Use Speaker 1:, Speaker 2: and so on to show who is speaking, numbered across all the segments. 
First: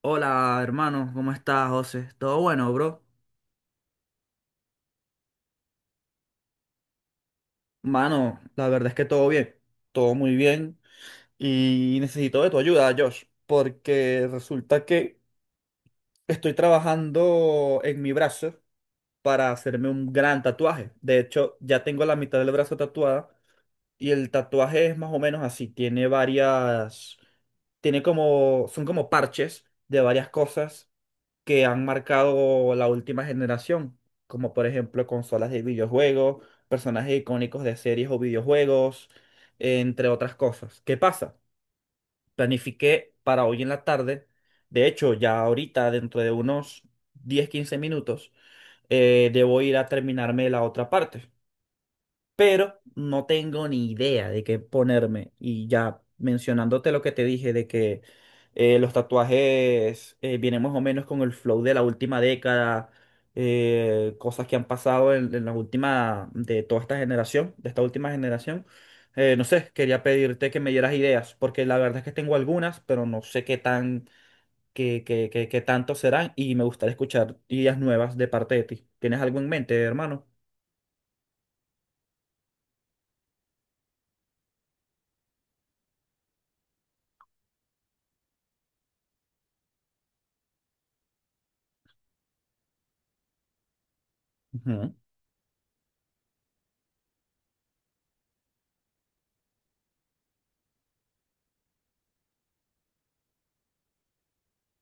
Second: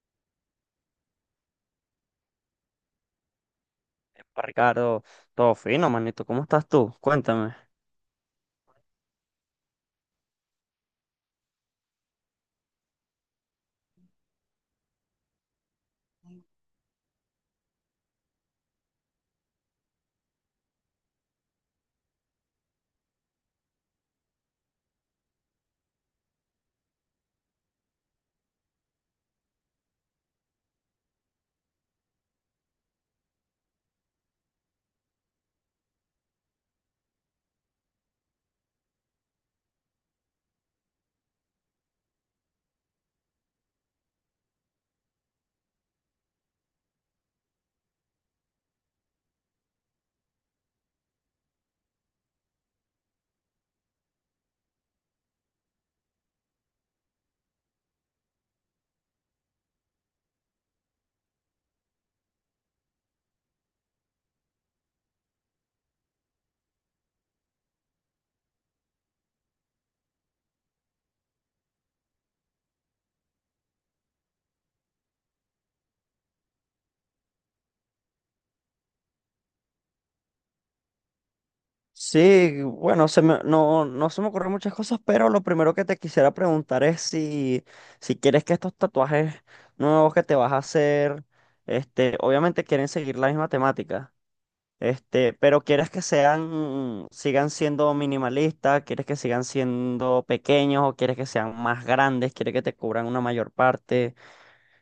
Speaker 1: Hola, hermano, ¿cómo estás, José? ¿Todo bueno, bro?
Speaker 2: Epa, Ricardo, todo fino, manito. ¿Cómo estás tú? Cuéntame.
Speaker 1: Mano, la verdad es que todo bien, todo muy bien y necesito de tu ayuda, Josh, porque resulta que estoy trabajando en mi brazo para hacerme un gran tatuaje. De hecho, ya tengo la mitad del brazo tatuada y el tatuaje es más o menos así, tiene varias, tiene como, son como parches de varias cosas que han marcado la última generación, como por ejemplo consolas de videojuegos, personajes icónicos de series o videojuegos, entre otras cosas. ¿Qué pasa? Planifiqué para hoy en la tarde, de hecho ya ahorita dentro de unos 10, 15 minutos, debo ir a terminarme la otra parte, pero no tengo ni idea de qué ponerme. Y ya mencionándote lo que te dije de que los tatuajes vienen más o menos con el flow de la última década, cosas que han pasado en la última, de toda esta generación, de esta última generación. No sé, quería pedirte que me dieras ideas, porque la verdad es que tengo algunas, pero no sé qué tan, qué tanto serán y me gustaría escuchar ideas nuevas de parte de ti. ¿Tienes algo en mente, hermano?
Speaker 2: Sí, bueno, no, se me ocurren muchas cosas, pero lo primero que te quisiera preguntar es si quieres que estos tatuajes nuevos que te vas a hacer, obviamente quieren seguir la misma temática,
Speaker 1: Ujú.
Speaker 2: pero sigan siendo minimalistas, quieres que sigan siendo pequeños o quieres que sean más grandes, quieres que te cubran una mayor parte.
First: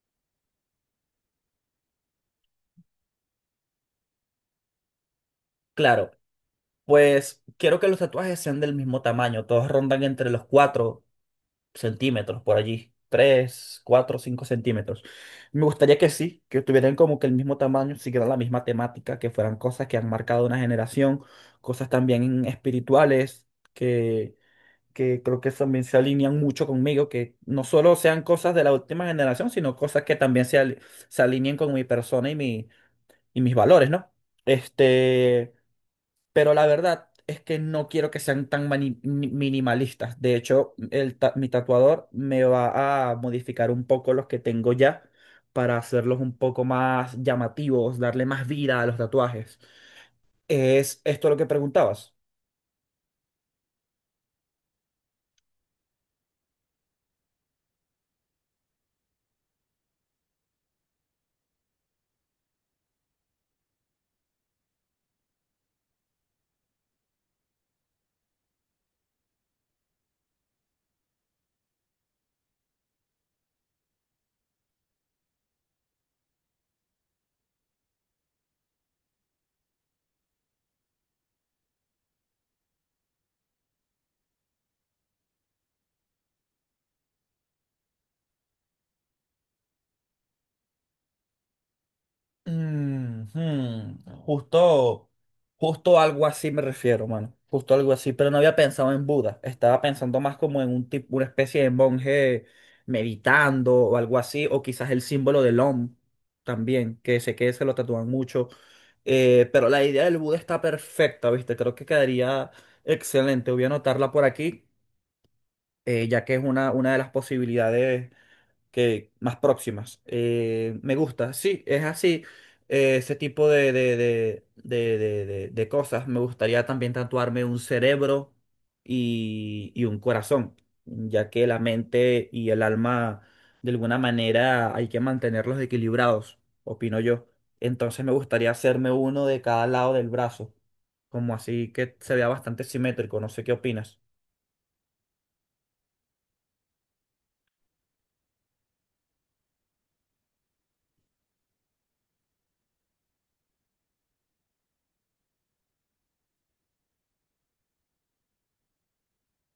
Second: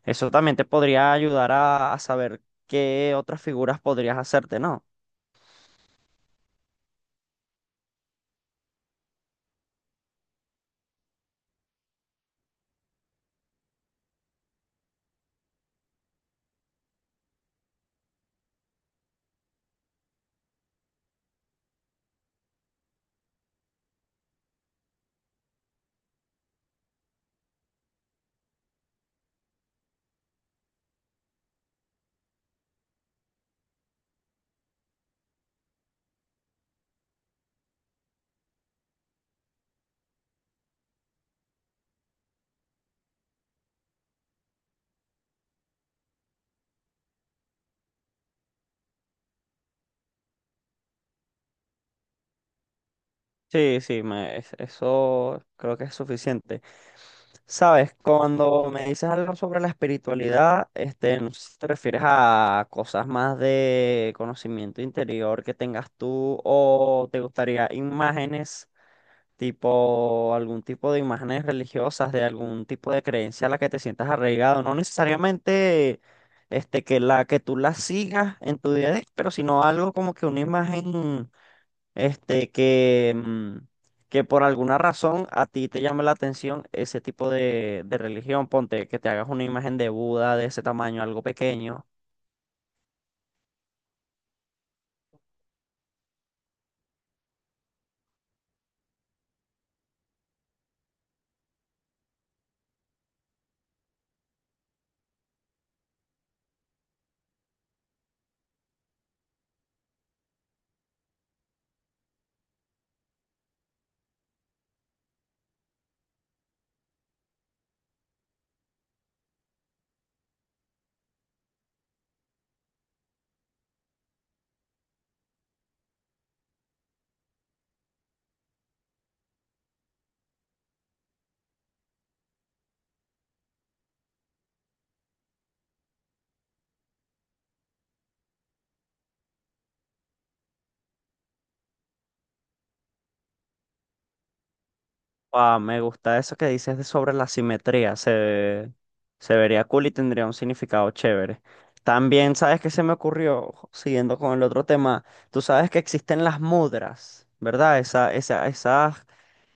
Speaker 2: Eso también te podría ayudar a saber qué otras figuras podrías hacerte, ¿no?
Speaker 1: Claro. Pues quiero que los tatuajes sean del mismo tamaño, todos rondan entre los 4 centímetros por allí, 3, 4, 5 centímetros. Me gustaría que sí, que tuvieran como que el mismo tamaño, siguieran la misma temática, que fueran cosas que han marcado una generación, cosas también espirituales, que, que creo que también se alinean mucho conmigo, que no solo sean cosas de la última generación, sino cosas que también se, se alineen con mi persona y mis valores, ¿no? Este... Pero la verdad es que no quiero que sean tan minimalistas. De hecho, mi tatuador me va a modificar un poco los que tengo ya para hacerlos un poco más llamativos, darle más vida a los tatuajes. ¿Es esto lo que preguntabas?
Speaker 2: Sí, sí, eso creo que es suficiente. Sabes, cuando me dices algo sobre la espiritualidad, no sé si te refieres a cosas más de conocimiento interior que tengas tú o te gustaría imágenes, tipo algún tipo de imágenes religiosas, de algún tipo de creencia a la que te sientas arraigado, no necesariamente que la que tú la sigas en tu día a día, pero sino algo como que una imagen este, que, mm, que por alguna razón a ti te llame la atención ese tipo de religión. Ponte que te hagas una imagen de Buda de ese tamaño, algo pequeño.
Speaker 1: Mm, hmm. Justo algo así me refiero, mano. Justo algo así, pero no había pensado en Buda. Estaba pensando más como en un tipo, una especie de monje meditando o algo así, o quizás el símbolo del Om también, que sé que se lo tatúan mucho. Pero la idea del Buda está perfecta, ¿viste? Creo que quedaría excelente. Voy a anotarla por aquí, ya que es una de las posibilidades que más próximas. Me gusta, sí, es así. Ese tipo de cosas. Me gustaría también tatuarme un cerebro y un corazón, ya que la mente y el alma, de alguna manera, hay que mantenerlos equilibrados, opino yo. Entonces me gustaría hacerme uno de cada lado del brazo, como así que se vea bastante simétrico. No sé qué opinas.
Speaker 2: Ah, me gusta eso que dices de sobre la simetría. Se vería cool y tendría un significado chévere. También, ¿sabes qué se me ocurrió? Siguiendo con el otro tema, tú sabes que existen las mudras, ¿verdad? Esas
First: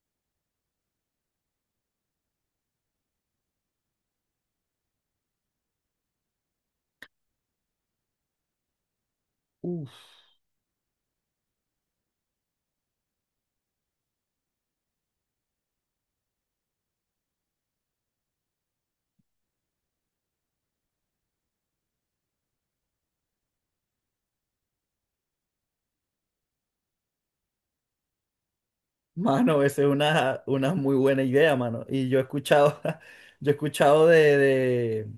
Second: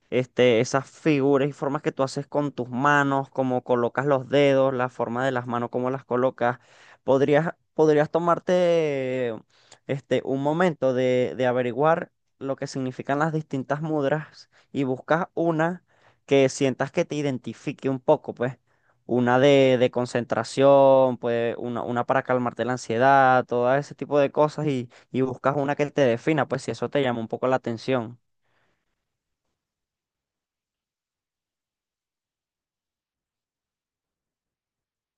Speaker 2: esas figuras y formas que tú haces con tus manos, cómo colocas los dedos, la forma de las manos, cómo las colocas. Podrías tomarte
Speaker 1: Uf.
Speaker 2: un momento de averiguar lo que significan las distintas mudras y buscas una que sientas que te identifique un poco, pues. Una de concentración, pues una para calmarte la ansiedad, todo ese tipo de cosas y buscas una que te defina, pues si eso te llama un poco la atención.
Speaker 1: Mano, esa es una muy buena idea, mano. Y yo he escuchado, yo he escuchado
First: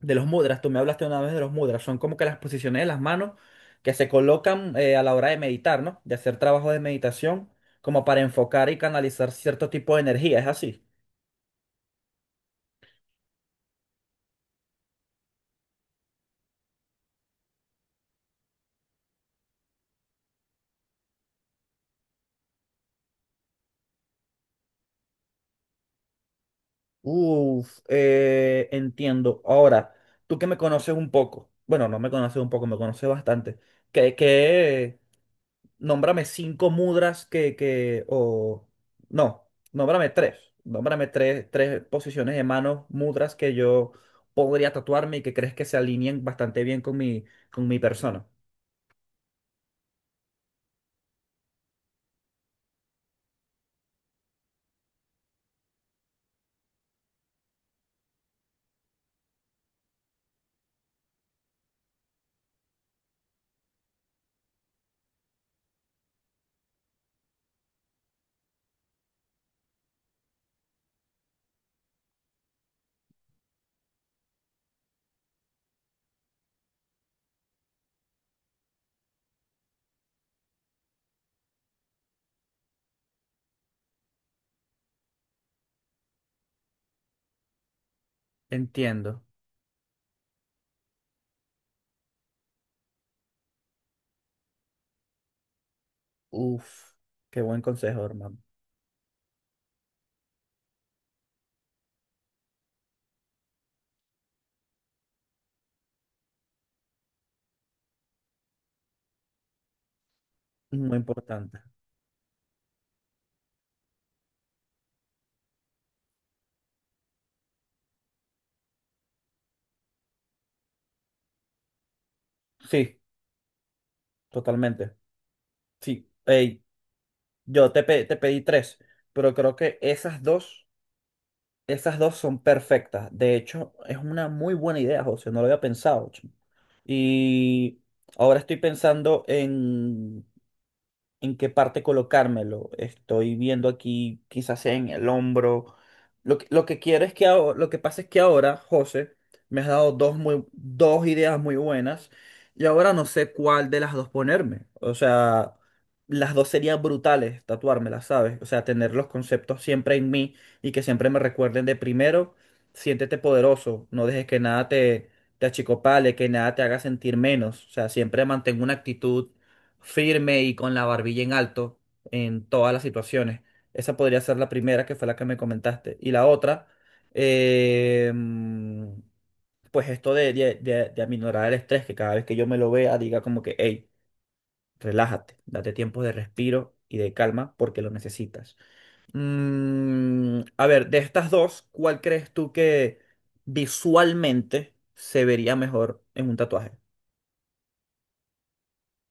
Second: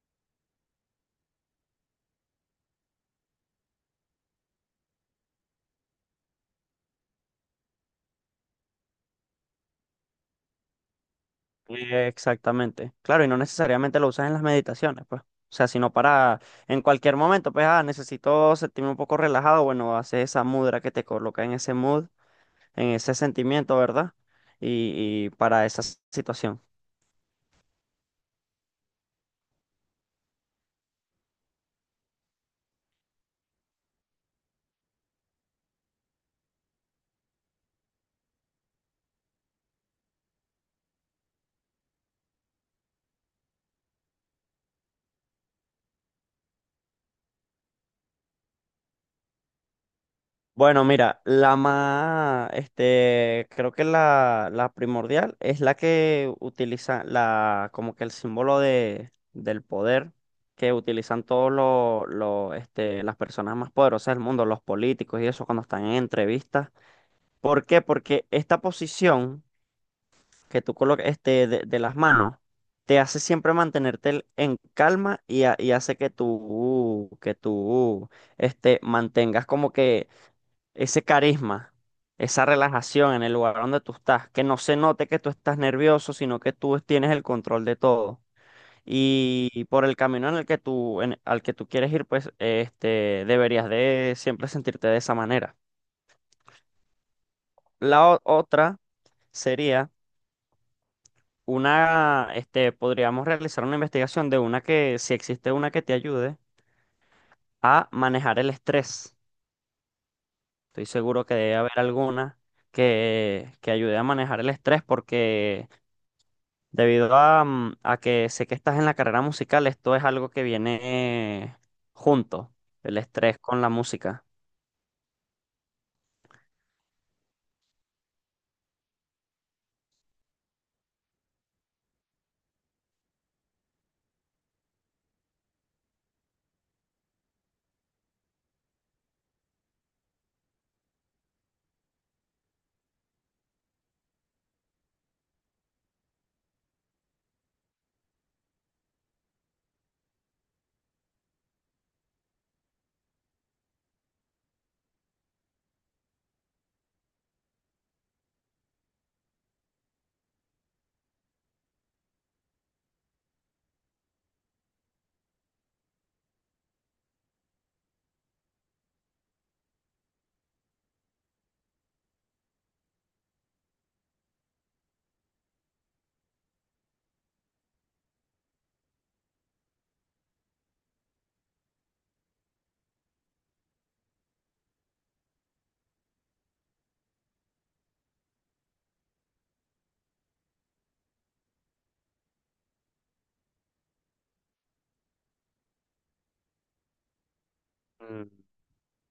Speaker 1: de los mudras. Tú me hablaste una vez de los mudras. Son como que las posiciones de las manos que se colocan a la hora de meditar, ¿no? De hacer trabajo de meditación, como para enfocar y canalizar cierto tipo de energía. Es así.
Speaker 2: Exactamente. Claro, y no necesariamente lo usas en las meditaciones, pues. O sea, sino para en cualquier momento, pues, ah, necesito sentirme un poco relajado, bueno, haces esa mudra que te coloca en ese mood, en ese sentimiento, ¿verdad? Y para esa situación.
Speaker 1: Uf, entiendo. Ahora, tú que me conoces un poco, bueno, no me conoces un poco, me conoces bastante. ¿Qué, qué? Nómbrame cinco mudras que, o, no, nómbrame tres, tres posiciones de manos, mudras que yo podría tatuarme y que crees que se alineen bastante bien con mi persona.
Speaker 2: Bueno, mira, la más, creo que la primordial es la que utiliza la, como que el símbolo del poder que utilizan todos las personas más poderosas del mundo, los políticos y eso cuando están en entrevistas. ¿Por qué? Porque esta posición que tú colocas, de las manos, te hace siempre mantenerte en calma y, y hace que mantengas como que ese carisma, esa relajación en el lugar donde tú estás, que no se note que tú estás nervioso, sino que tú tienes el control de todo.
Speaker 1: Entiendo.
Speaker 2: Y por el camino en el que al que tú quieres ir, pues deberías de siempre sentirte de esa manera.
Speaker 1: Uf, qué buen consejo,
Speaker 2: La o-
Speaker 1: hermano.
Speaker 2: otra sería una, podríamos realizar una investigación de una que, si existe una que te ayude a manejar el estrés. Estoy
Speaker 1: Muy
Speaker 2: seguro que debe
Speaker 1: importante.
Speaker 2: haber alguna que ayude a manejar el estrés porque debido a, a que sé que estás en la carrera musical, esto es algo que viene junto,
Speaker 1: Sí,
Speaker 2: el estrés con la música.
Speaker 1: totalmente. Sí. Ey, te pedí tres, pero creo que esas dos son perfectas. De hecho, es una muy buena idea, José. No lo había pensado. Y ahora estoy pensando en qué parte colocármelo. Estoy viendo aquí, quizás sea en el hombro. Lo que quiero es que lo que pasa es que ahora, José, me has dado dos ideas muy buenas y ahora no sé cuál de las dos ponerme. O sea, las dos serían brutales tatuármelas, ¿sabes? O sea, tener los conceptos siempre en mí y que siempre me recuerden de primero, siéntete poderoso, no dejes que nada te achicopale, que nada te haga sentir menos. O sea, siempre mantengo una actitud firme y con la barbilla en alto en todas las situaciones. Esa podría ser la primera, que fue la que me comentaste. Y la otra, eh, pues esto de aminorar el estrés, que cada vez que yo me lo vea diga como que, hey, relájate, date tiempo de respiro y de calma porque lo necesitas. Mm, a ver, de estas dos, ¿cuál crees tú que visualmente se vería mejor en un tatuaje?
Speaker 2: Mm.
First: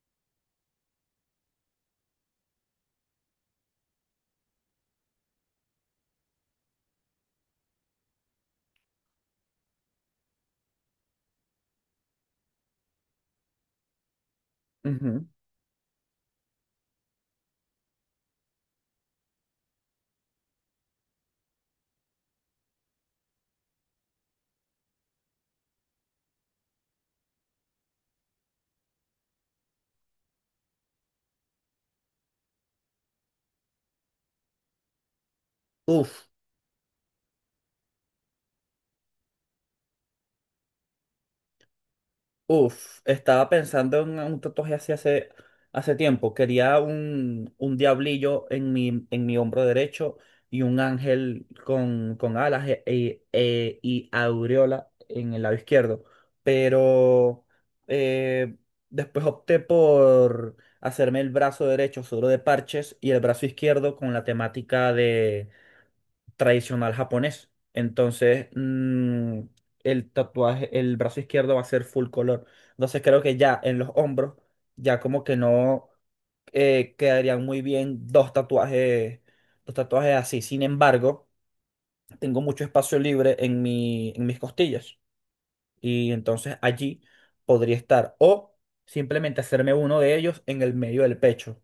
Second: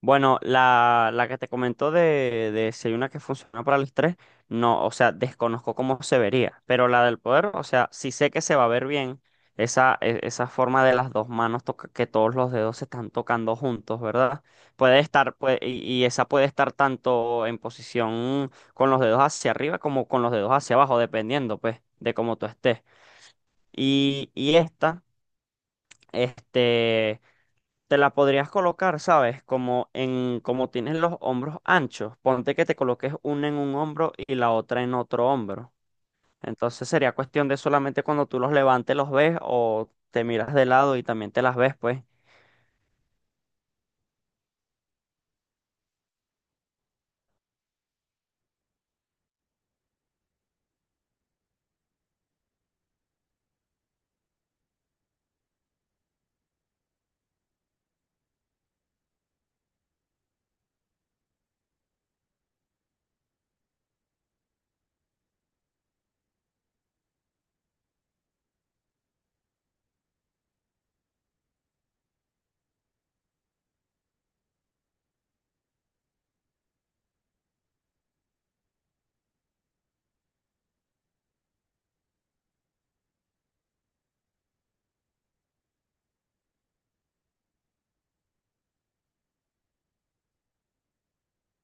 Speaker 2: Bueno, la que te comentó de si hay una que funciona para el estrés, no, o sea, desconozco cómo se vería, pero la del poder, o sea, sí sé que se va a ver bien esa, esa forma de las dos manos, que todos los dedos se están tocando juntos, ¿verdad?
Speaker 1: Ujú.
Speaker 2: Y, y esa puede estar tanto en posición con los dedos hacia arriba como con los dedos hacia abajo, dependiendo, pues, de cómo tú estés. Y, y esta, este te la podrías colocar, ¿sabes? Como en, como tienes los hombros anchos, ponte que te coloques una en un hombro y la otra en otro hombro.
Speaker 1: Uf.
Speaker 2: Entonces sería cuestión de solamente cuando tú los levantes los ves o te miras de lado y también te las ves, pues.
Speaker 1: Uf, estaba pensando en un tatuaje así hace, hace tiempo. Quería un diablillo en mi hombro derecho y un ángel con alas y aureola en el lado izquierdo. Pero eh, después opté por hacerme el brazo derecho solo de parches y el brazo izquierdo con la temática tradicional japonés. Entonces, el tatuaje, el brazo izquierdo va a ser full color. Entonces, creo que ya en los hombros, ya como que no quedarían muy bien dos tatuajes así. Sin embargo, tengo mucho espacio libre en mis costillas. Y entonces allí podría estar. O simplemente hacerme uno de ellos en el medio del pecho.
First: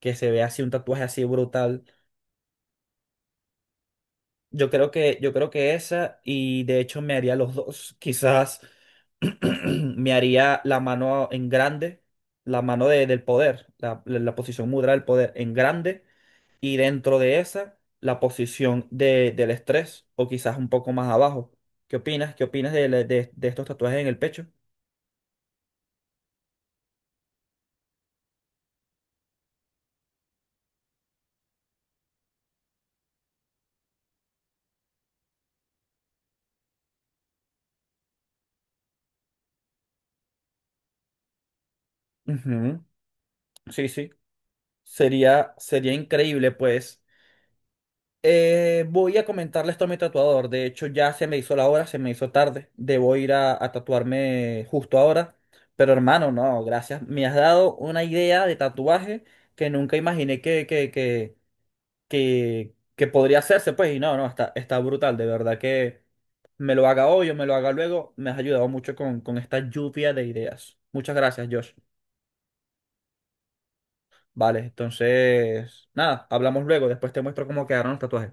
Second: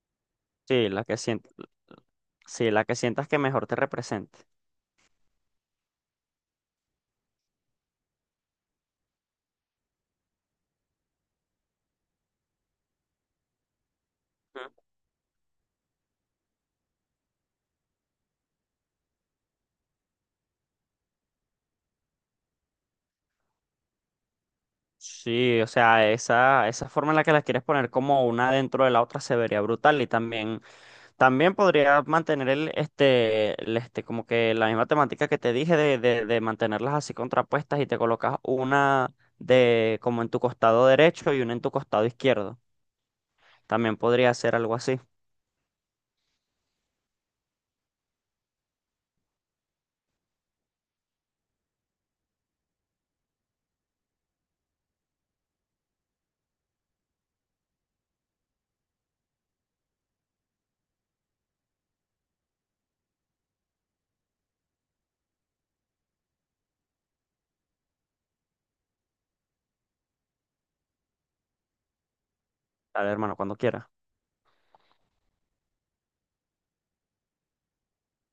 Speaker 1: Que se vea así un
Speaker 2: Sí,
Speaker 1: tatuaje así brutal.
Speaker 2: sí, la que sientas que mejor te represente.
Speaker 1: Yo creo que esa, y de hecho me haría los dos. Quizás me haría la mano en grande, la mano del poder, la posición mudra del poder en grande, y dentro de esa, la posición del estrés, o quizás un poco más abajo. ¿Qué opinas? ¿Qué opinas de, de estos tatuajes en el pecho?
Speaker 2: Sí, o sea, esa forma en la que las quieres poner como una dentro de la otra se vería brutal y también, también podría mantener como que la misma temática que te dije de mantenerlas así contrapuestas y te colocas una de como en tu costado derecho y una en tu costado izquierdo.
Speaker 1: Ujú. Sí,
Speaker 2: También
Speaker 1: sí.
Speaker 2: podría ser algo así.
Speaker 1: Sería, sería increíble, pues. Voy a comentarle esto a mi tatuador. De hecho, ya se me hizo la hora, se me hizo tarde. Debo ir a tatuarme justo ahora. Pero hermano, no, gracias. Me has dado una idea de tatuaje que nunca imaginé que, que podría hacerse. Pues, y no, no, está, está brutal. De verdad que me lo haga hoy o me lo haga luego. Me has ayudado mucho con esta lluvia de ideas. Muchas gracias, Josh.
Speaker 2: Dale, hermano, cuando quieras.
Speaker 1: Vale, entonces, nada, hablamos luego. Después te muestro cómo quedaron los tatuajes.